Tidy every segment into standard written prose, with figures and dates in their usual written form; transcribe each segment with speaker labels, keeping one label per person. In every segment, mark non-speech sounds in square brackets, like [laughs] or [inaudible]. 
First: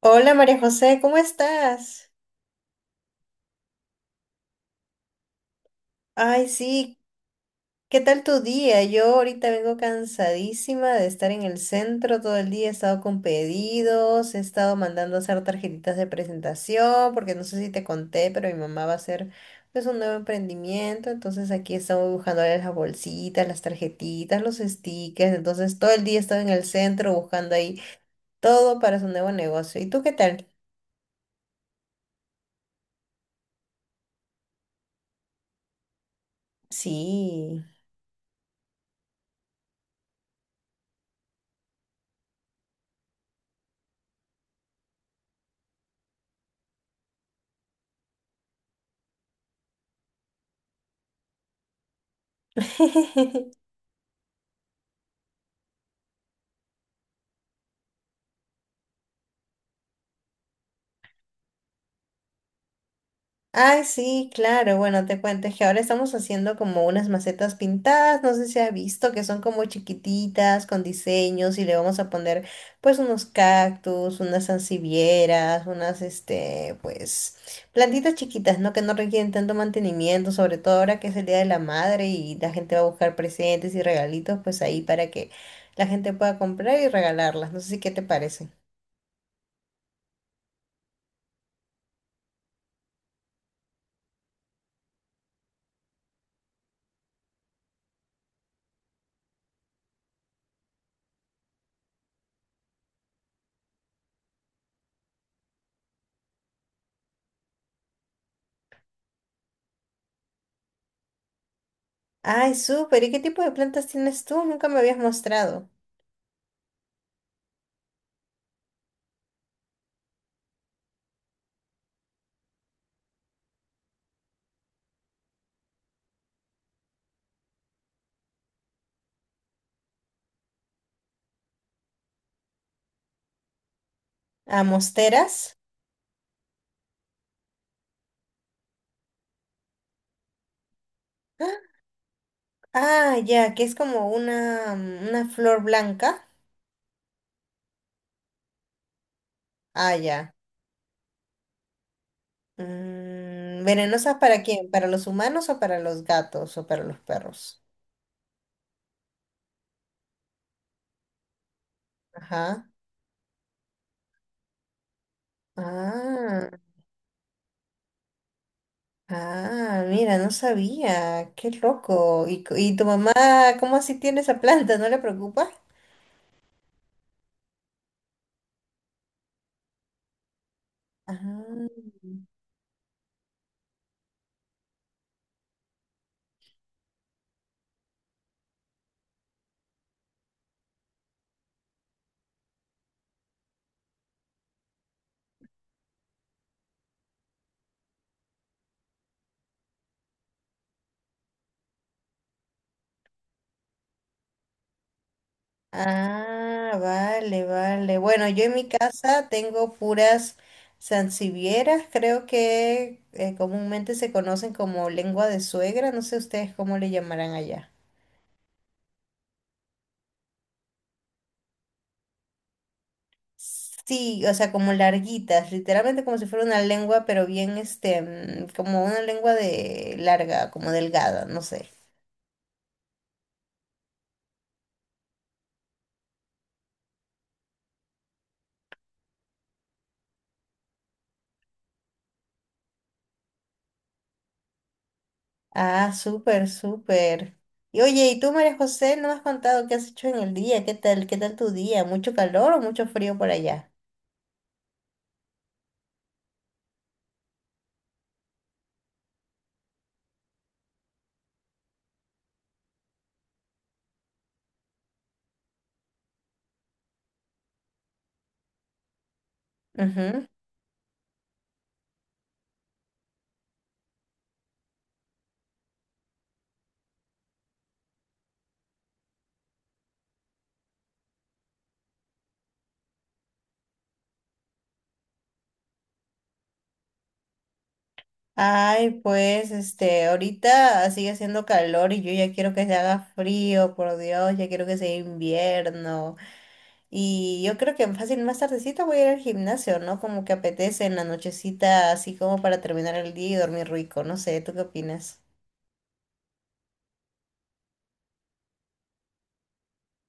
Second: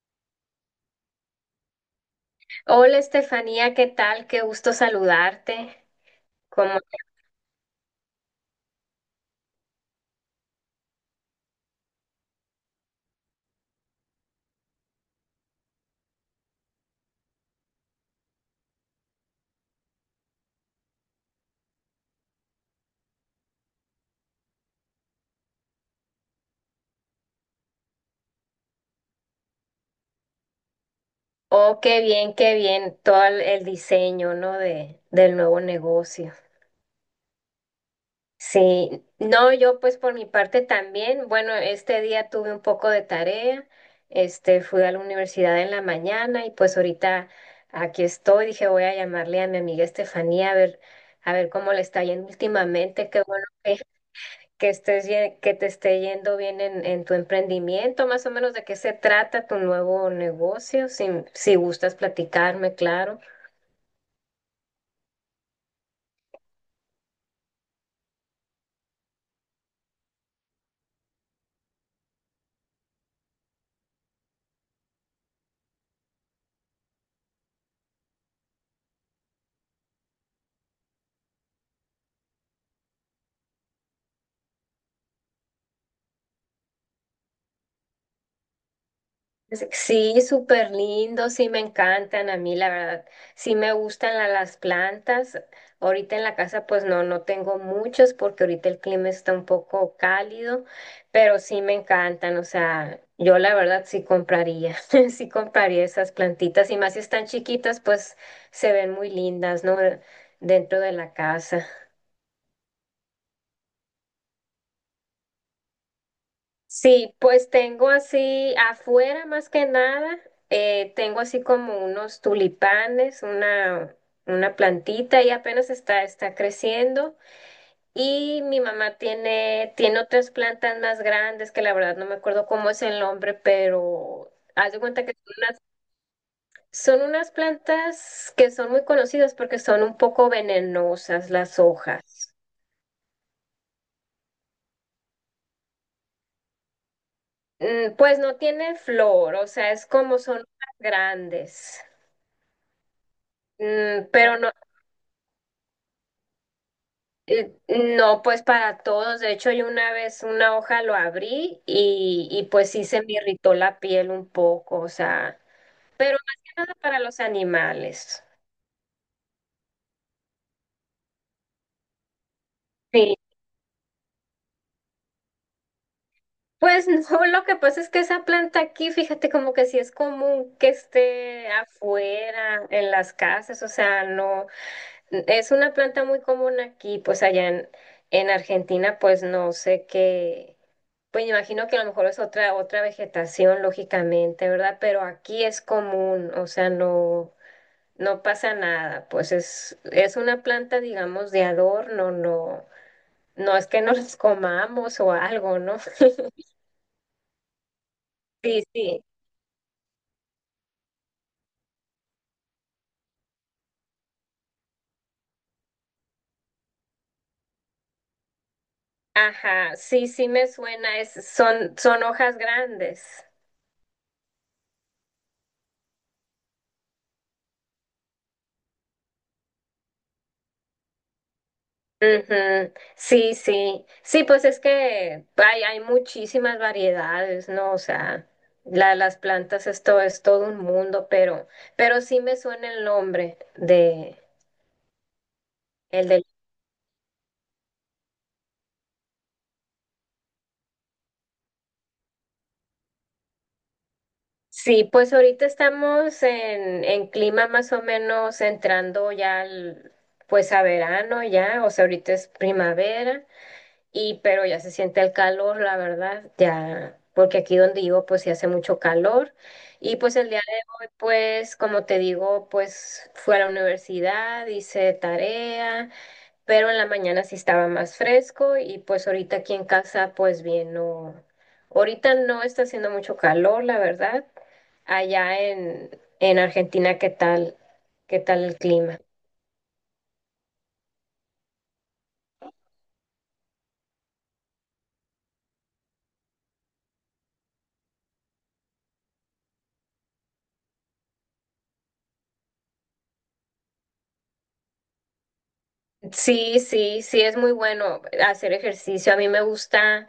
Speaker 1: Hola María José, ¿cómo estás?
Speaker 2: Hola Estefanía, ¿qué tal? Qué gusto saludarte.
Speaker 1: Ay,
Speaker 2: Como,
Speaker 1: sí, ¿qué tal tu día? Yo ahorita vengo cansadísima de estar en el centro todo el día, he estado con pedidos, he estado mandando a hacer tarjetitas de presentación, porque no sé si te conté, pero mi mamá va a hacer pues un nuevo emprendimiento, entonces aquí estamos buscando las bolsitas, las tarjetitas, los stickers, entonces todo el día he estado en el centro buscando ahí todo para su nuevo negocio. ¿Y tú qué tal?
Speaker 2: oh, qué bien todo el diseño, ¿no? Del nuevo negocio.
Speaker 1: Sí.
Speaker 2: Sí, no, yo pues por mi parte también. Bueno, este día tuve un poco de tarea. Fui a la universidad en la mañana y pues ahorita aquí estoy. Dije, voy a llamarle a mi amiga Estefanía a ver cómo le está yendo últimamente. Qué
Speaker 1: [laughs]
Speaker 2: bueno que que te esté yendo bien en tu emprendimiento, más o menos de qué se trata tu nuevo negocio, si gustas platicarme, claro.
Speaker 1: Ay, sí, claro. Bueno, te cuento, es que ahora estamos haciendo como unas macetas pintadas. No sé si has visto que son como chiquititas, con diseños, y le vamos a poner pues unos cactus, unas sansevieras, unas pues, plantitas chiquitas, ¿no? Que no requieren tanto mantenimiento, sobre todo ahora que es el Día de la Madre y la gente va a buscar presentes y regalitos, pues ahí para que la gente pueda comprar y regalarlas. No sé, si qué te parece.
Speaker 2: Sí, súper lindo, sí me encantan a mí, la verdad. Sí me gustan las plantas. Ahorita en la casa pues no tengo muchos porque ahorita el clima está un poco cálido, pero sí me encantan. O sea, yo la verdad sí compraría, [laughs] sí compraría esas plantitas y más si están chiquitas pues se ven muy lindas, ¿no? Dentro de la casa.
Speaker 1: Ay, súper. ¿Y qué tipo de plantas tienes tú? Nunca me habías mostrado.
Speaker 2: Sí, pues tengo así afuera más que nada, tengo así como unos tulipanes, una plantita y apenas está creciendo. Y mi mamá tiene, tiene otras plantas más grandes que la verdad no me acuerdo cómo es el nombre, pero
Speaker 1: ¿A
Speaker 2: haz de cuenta que
Speaker 1: mosteras?
Speaker 2: son unas plantas que son muy conocidas porque son un poco venenosas
Speaker 1: Ah,
Speaker 2: las hojas.
Speaker 1: ah, ya, que es como una, una flor blanca.
Speaker 2: Mm, pues no tiene flor, o sea, es
Speaker 1: Ah,
Speaker 2: como
Speaker 1: ya.
Speaker 2: son hojas grandes.
Speaker 1: Mm,
Speaker 2: Mm,
Speaker 1: ¿venenosas
Speaker 2: pero
Speaker 1: para
Speaker 2: no,
Speaker 1: quién? ¿Para los humanos o para los gatos o para los perros?
Speaker 2: no, pues para todos. De hecho, yo una vez una hoja lo abrí y
Speaker 1: Ajá.
Speaker 2: pues sí se me irritó la piel un poco, o sea, pero más
Speaker 1: Ah,
Speaker 2: que nada para los animales.
Speaker 1: ah, mira, no sabía. Qué loco. ¿Y, y tu mamá,
Speaker 2: Sí.
Speaker 1: cómo así tiene esa planta? ¿No le preocupa?
Speaker 2: Pues [laughs] no, lo que pasa es que esa planta aquí, fíjate, como que sí es común que esté
Speaker 1: Ah.
Speaker 2: afuera, en las casas, o sea, no, es una planta muy común aquí, pues en Argentina, pues no sé qué. Pues me imagino que a lo mejor es otra, otra vegetación, lógicamente, ¿verdad? Pero aquí es común, o sea, no, no pasa nada. Pues es una planta, digamos, de adorno, no, no es que nos [laughs] comamos o algo, ¿no? [laughs]
Speaker 1: Ah, vale, vale. Bueno, yo en
Speaker 2: Sí,
Speaker 1: mi
Speaker 2: sí.
Speaker 1: casa tengo puras sansevieras, creo que comúnmente se conocen como lengua de suegra, no sé ustedes cómo le llamarán allá.
Speaker 2: Ajá, sí, sí me suena, es, son, son hojas grandes.
Speaker 1: Sí, o sea, como larguitas, literalmente como si fuera una lengua, pero bien, como una lengua de larga, como delgada, no sé.
Speaker 2: Ujú, sí, sí, sí, pues es que hay muchísimas variedades, ¿no? O sea, las plantas esto es todo un mundo, pero sí me suena el nombre
Speaker 1: Ah,
Speaker 2: el del...
Speaker 1: súper, súper. Y oye, ¿y tú, María José, no me has contado qué has hecho en el día? Qué tal tu día? ¿Mucho calor o mucho frío por allá?
Speaker 2: Sí, pues ahorita estamos en clima más o menos pues a verano ya, o sea, ahorita es primavera y pero ya se siente el calor, la verdad, ya, porque aquí donde vivo pues sí hace mucho calor. Y pues el día, pues como te digo, pues fui a la universidad, hice tarea, pero en la mañana sí estaba más fresco y pues ahorita aquí en casa pues bien, no, ahorita no está haciendo mucho calor, la verdad. Allá en, en Argentina, ¿qué tal? ¿Qué tal el clima?
Speaker 1: Ay, pues, este, ahorita sigue haciendo calor y yo ya quiero que se haga frío, por Dios, ya quiero que sea invierno. Y yo creo que fácil más tardecita voy a ir al gimnasio, ¿no? Como que apetece en la nochecita, así como para terminar el día y dormir rico. No sé, ¿tú qué opinas?
Speaker 2: Sí, sí, sí, es muy bueno hacer ejercicio. A mí me gusta.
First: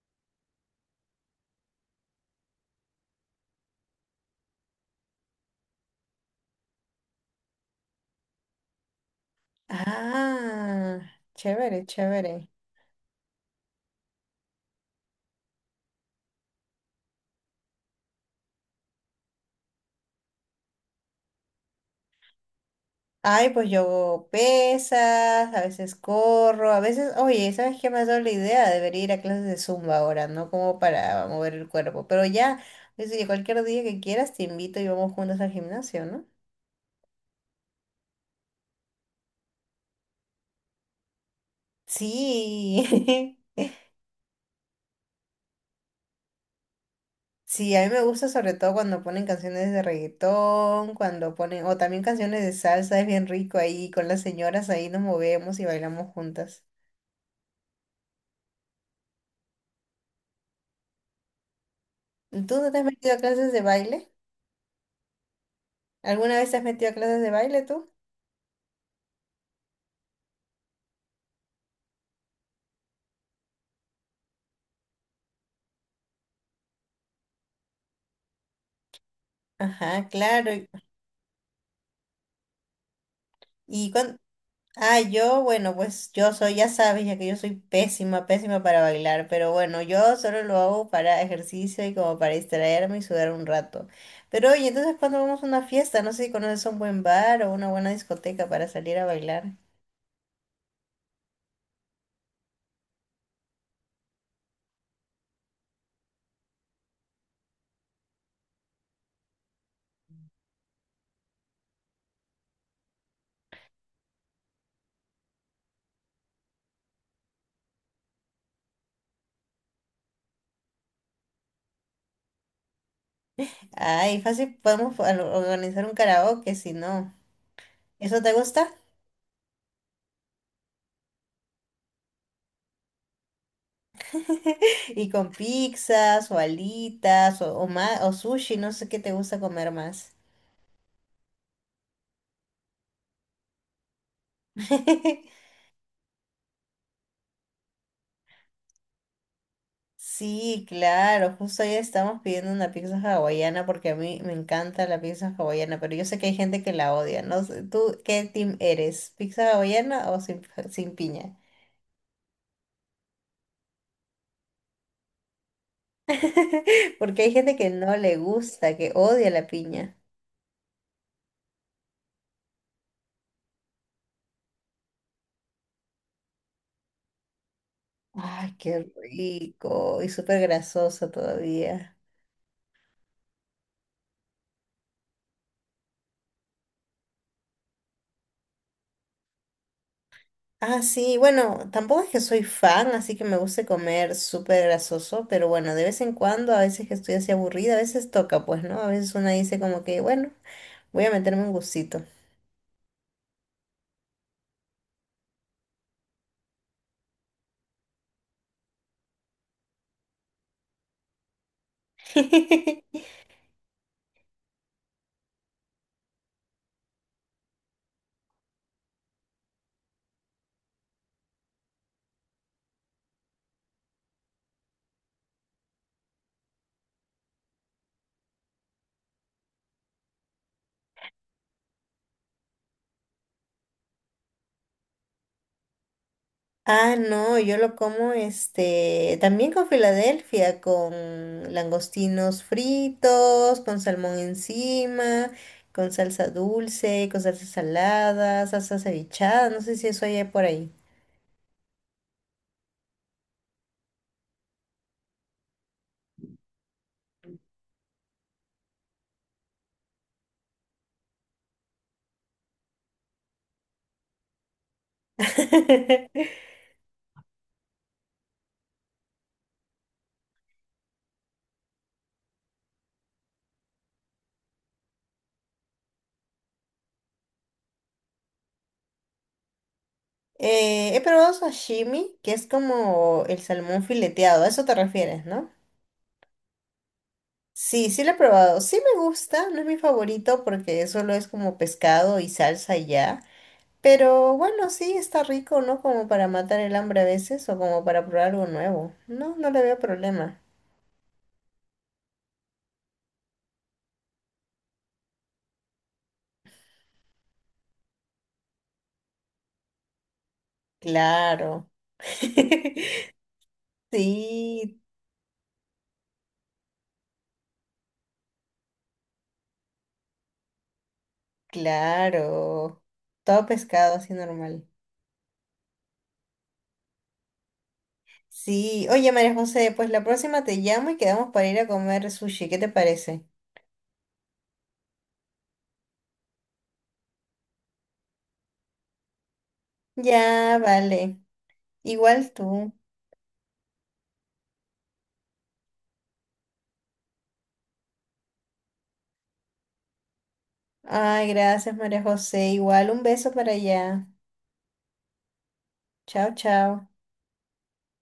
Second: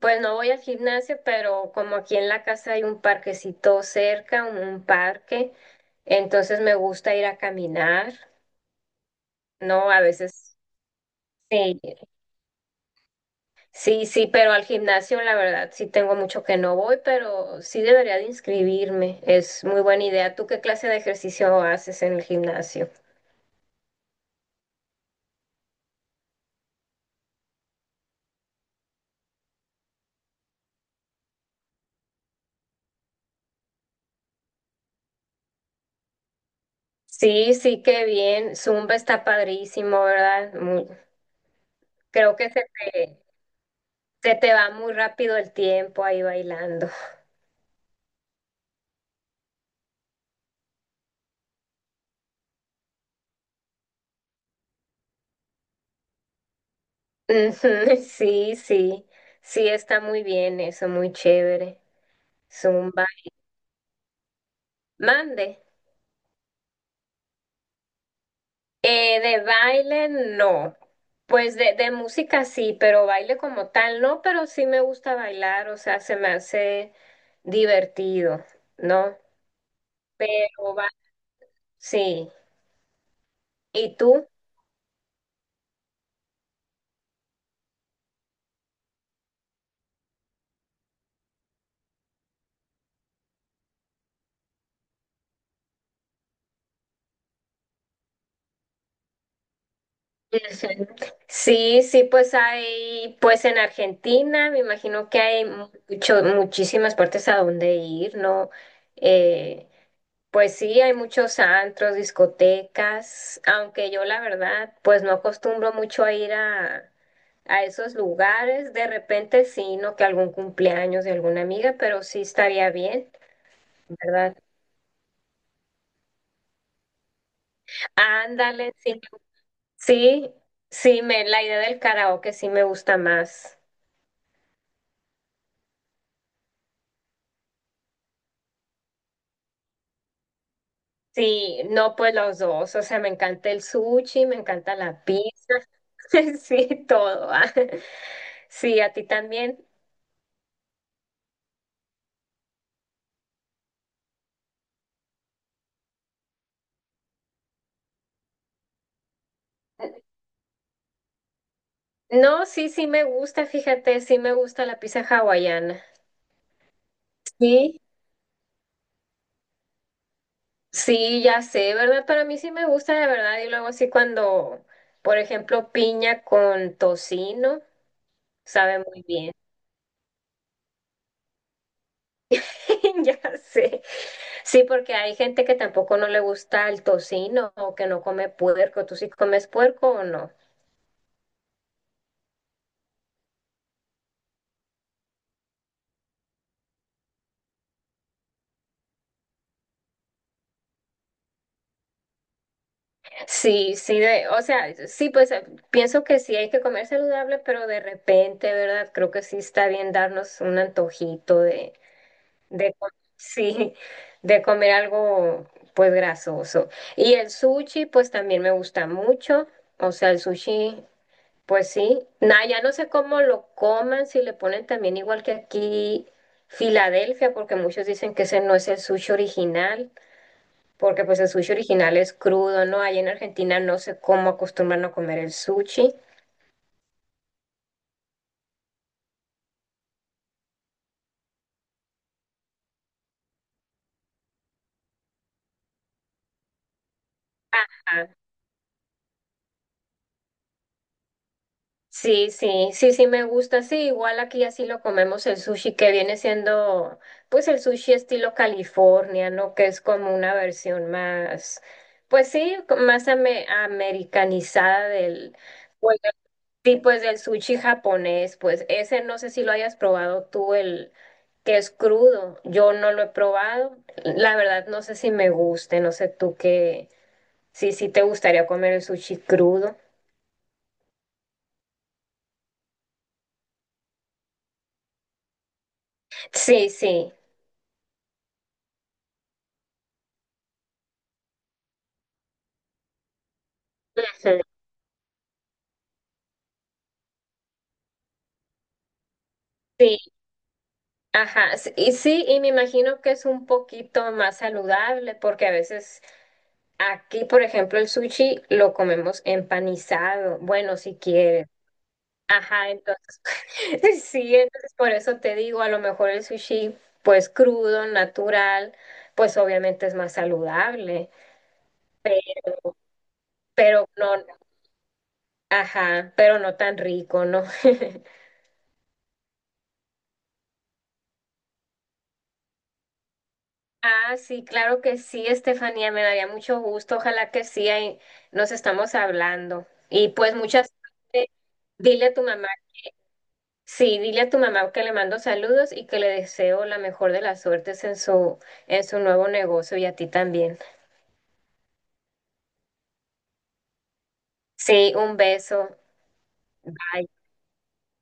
Speaker 2: Pues no voy al gimnasio, pero como aquí en la casa hay un parquecito cerca, un parque, entonces me gusta ir a caminar, ¿no? A veces
Speaker 1: Ah,
Speaker 2: sí,
Speaker 1: chévere, chévere.
Speaker 2: sí, sí, pero al gimnasio la verdad sí tengo mucho que no voy, pero sí debería de inscribirme, es muy buena idea. ¿Tú qué clase de ejercicio haces en el gimnasio?
Speaker 1: Ay, pues yo hago pesas, a veces corro, a veces, oye, ¿sabes qué me ha dado la idea? Debería ir a clases de Zumba ahora, ¿no? Como para mover el cuerpo. Pero ya, es que cualquier día que quieras te invito y vamos juntos al gimnasio, ¿no?
Speaker 2: Sí, sí, qué bien, Zumba está padrísimo, ¿verdad? Creo que te,
Speaker 1: Sí, [laughs]
Speaker 2: se te va muy rápido el tiempo ahí bailando.
Speaker 1: sí, a mí me gusta sobre todo cuando ponen canciones de reggaetón, cuando ponen, o también canciones de salsa, es bien rico ahí, con las señoras ahí nos movemos y bailamos juntas.
Speaker 2: Ujú, [laughs] sí, sí, sí, está muy bien eso, muy chévere.
Speaker 1: ¿Tú no te has
Speaker 2: Zumba.
Speaker 1: metido a clases de baile?
Speaker 2: Mande.
Speaker 1: ¿Alguna vez te has metido a clases de baile tú?
Speaker 2: De baile, no. Pues de música sí, pero baile como tal, no, pero sí me gusta bailar, o sea, se me hace divertido, ¿no?
Speaker 1: Ajá, claro.
Speaker 2: Pero va, sí.
Speaker 1: Y
Speaker 2: ¿Y
Speaker 1: cuando...
Speaker 2: tú?
Speaker 1: Ah, yo, bueno, pues yo soy, ya sabes, ya que yo soy pésima, pésima para bailar, pero bueno, yo solo lo hago para ejercicio y como para distraerme y sudar un rato. Pero oye, entonces cuando vamos a una fiesta, no sé si conoces un buen bar o una buena discoteca para salir a bailar.
Speaker 2: [laughs] Ujú. Sí, sí, pues hay, pues en Argentina, me imagino que hay mucho, muchísimas partes a donde ir, ¿no? Eh, pues sí, hay muchos antros, discotecas, aunque yo la verdad, pues no acostumbro mucho a a esos lugares. De repente sí, no que algún cumpleaños de alguna amiga, pero sí estaría bien,
Speaker 1: Ay,
Speaker 2: ¿verdad?
Speaker 1: fácil, podemos organizar un karaoke si no. ¿Eso te gusta?
Speaker 2: Ándale, sí, sí, sí, me, la idea del karaoke sí me gusta más.
Speaker 1: [laughs] Y con pizzas o alitas o, o sushi, no sé qué te gusta comer más.
Speaker 2: Sí, no, pues los dos, o sea, me encanta el sushi, me encanta la
Speaker 1: [laughs]
Speaker 2: pizza, [laughs] sí, todo. Ah. [laughs] Sí, a ti también.
Speaker 1: Sí, claro, justo ayer estamos pidiendo una pizza hawaiana porque a mí me encanta la pizza hawaiana, pero yo sé que hay gente que la odia, ¿no? Sé, ¿tú qué team eres? ¿Pizza hawaiana o sin, sin piña?
Speaker 2: No, sí, sí me gusta, fíjate, sí me gusta la pizza hawaiana.
Speaker 1: [laughs] Porque hay gente que
Speaker 2: Sí.
Speaker 1: no le gusta, que odia la piña.
Speaker 2: Sí, ya sé, ¿verdad? Pero a mí sí me gusta de verdad. Y luego sí cuando, por ejemplo, piña con tocino,
Speaker 1: Ay,
Speaker 2: sabe
Speaker 1: qué
Speaker 2: muy bien.
Speaker 1: rico y súper grasoso todavía.
Speaker 2: [laughs] Ya sé. Sí, porque hay gente que tampoco no le gusta el tocino o que no come puerco. ¿Tú sí comes puerco o no?
Speaker 1: Ah, sí, bueno, tampoco es que soy fan, así que me gusta comer súper grasoso, pero bueno, de vez en cuando, a veces que estoy así aburrida, a veces toca, pues, ¿no? A veces una dice como que, bueno. Voy a meterme un gustito.
Speaker 2: Sí, sí, de, o sea, sí, pues pienso que sí hay que comer saludable, pero de repente, ¿verdad? Creo que sí está bien darnos un antojito De, co-
Speaker 1: [laughs]
Speaker 2: sí, de comer algo pues grasoso. Y el sushi pues también me gusta mucho. O sea, el sushi pues sí. Nada, ya no sé cómo lo coman, si le ponen también igual que aquí Filadelfia, porque muchos dicen que ese no es el sushi original, porque pues el sushi original es crudo, ¿no? Allá en Argentina no sé cómo acostumbran a comer el sushi.
Speaker 1: Ah, no, yo lo como también con Filadelfia, con langostinos fritos, con salmón encima, con salsa dulce, con salsa salada, salsa cevichada, no sé si eso hay por ahí.
Speaker 2: Sí, sí, sí, sí me gusta. Sí, igual aquí así lo comemos el sushi, que viene siendo pues el sushi estilo California, ¿no? Que es como una versión más, pues sí, americanizada pues,
Speaker 1: [laughs]
Speaker 2: sí, pues del sushi japonés. Pues ese no sé si lo hayas probado tú, el que es crudo. Yo no lo he probado. La verdad no sé si me guste, no sé sí, sí te gustaría comer el sushi crudo.
Speaker 1: He probado sashimi, que es como el salmón fileteado, a eso te refieres, ¿no?
Speaker 2: Sí, sí.
Speaker 1: Sí, sí lo he probado. Sí me gusta, no es mi favorito porque solo es como pescado y salsa y ya. Pero
Speaker 2: Ujú.
Speaker 1: bueno, sí, está rico, ¿no? Como para matar el hambre a veces o como para probar algo nuevo. No, no le veo
Speaker 2: Sí,
Speaker 1: problema.
Speaker 2: ajá, y sí, y me imagino que es un poquito más saludable porque a veces aquí, por ejemplo, el sushi lo comemos empanizado, bueno, si quieres.
Speaker 1: Claro.
Speaker 2: Ajá, entonces,
Speaker 1: [laughs]
Speaker 2: [laughs] sí, entonces
Speaker 1: Sí,
Speaker 2: por eso te digo, a lo mejor el sushi, pues crudo, natural, pues obviamente es más saludable,
Speaker 1: claro. Todo
Speaker 2: pero
Speaker 1: pescado
Speaker 2: no,
Speaker 1: así normal.
Speaker 2: ajá, pero no tan rico, ¿no? [laughs]
Speaker 1: Sí, oye María José, pues la próxima te llamo y quedamos para ir a comer sushi, ¿qué te parece?
Speaker 2: Ah, sí, claro que sí, Estefanía, me daría mucho gusto. Ojalá que sí, ahí nos estamos hablando. Y pues
Speaker 1: Ya,
Speaker 2: muchas
Speaker 1: vale.
Speaker 2: suerte. Dile a tu
Speaker 1: Igual
Speaker 2: mamá,
Speaker 1: tú.
Speaker 2: sí, dile a tu mamá que le mando saludos y que le deseo la mejor de las suertes en en su nuevo negocio y a ti también.
Speaker 1: Ay, gracias María José. Igual un beso para allá.
Speaker 2: Sí, un beso.
Speaker 1: Chao, chao.
Speaker 2: Bye.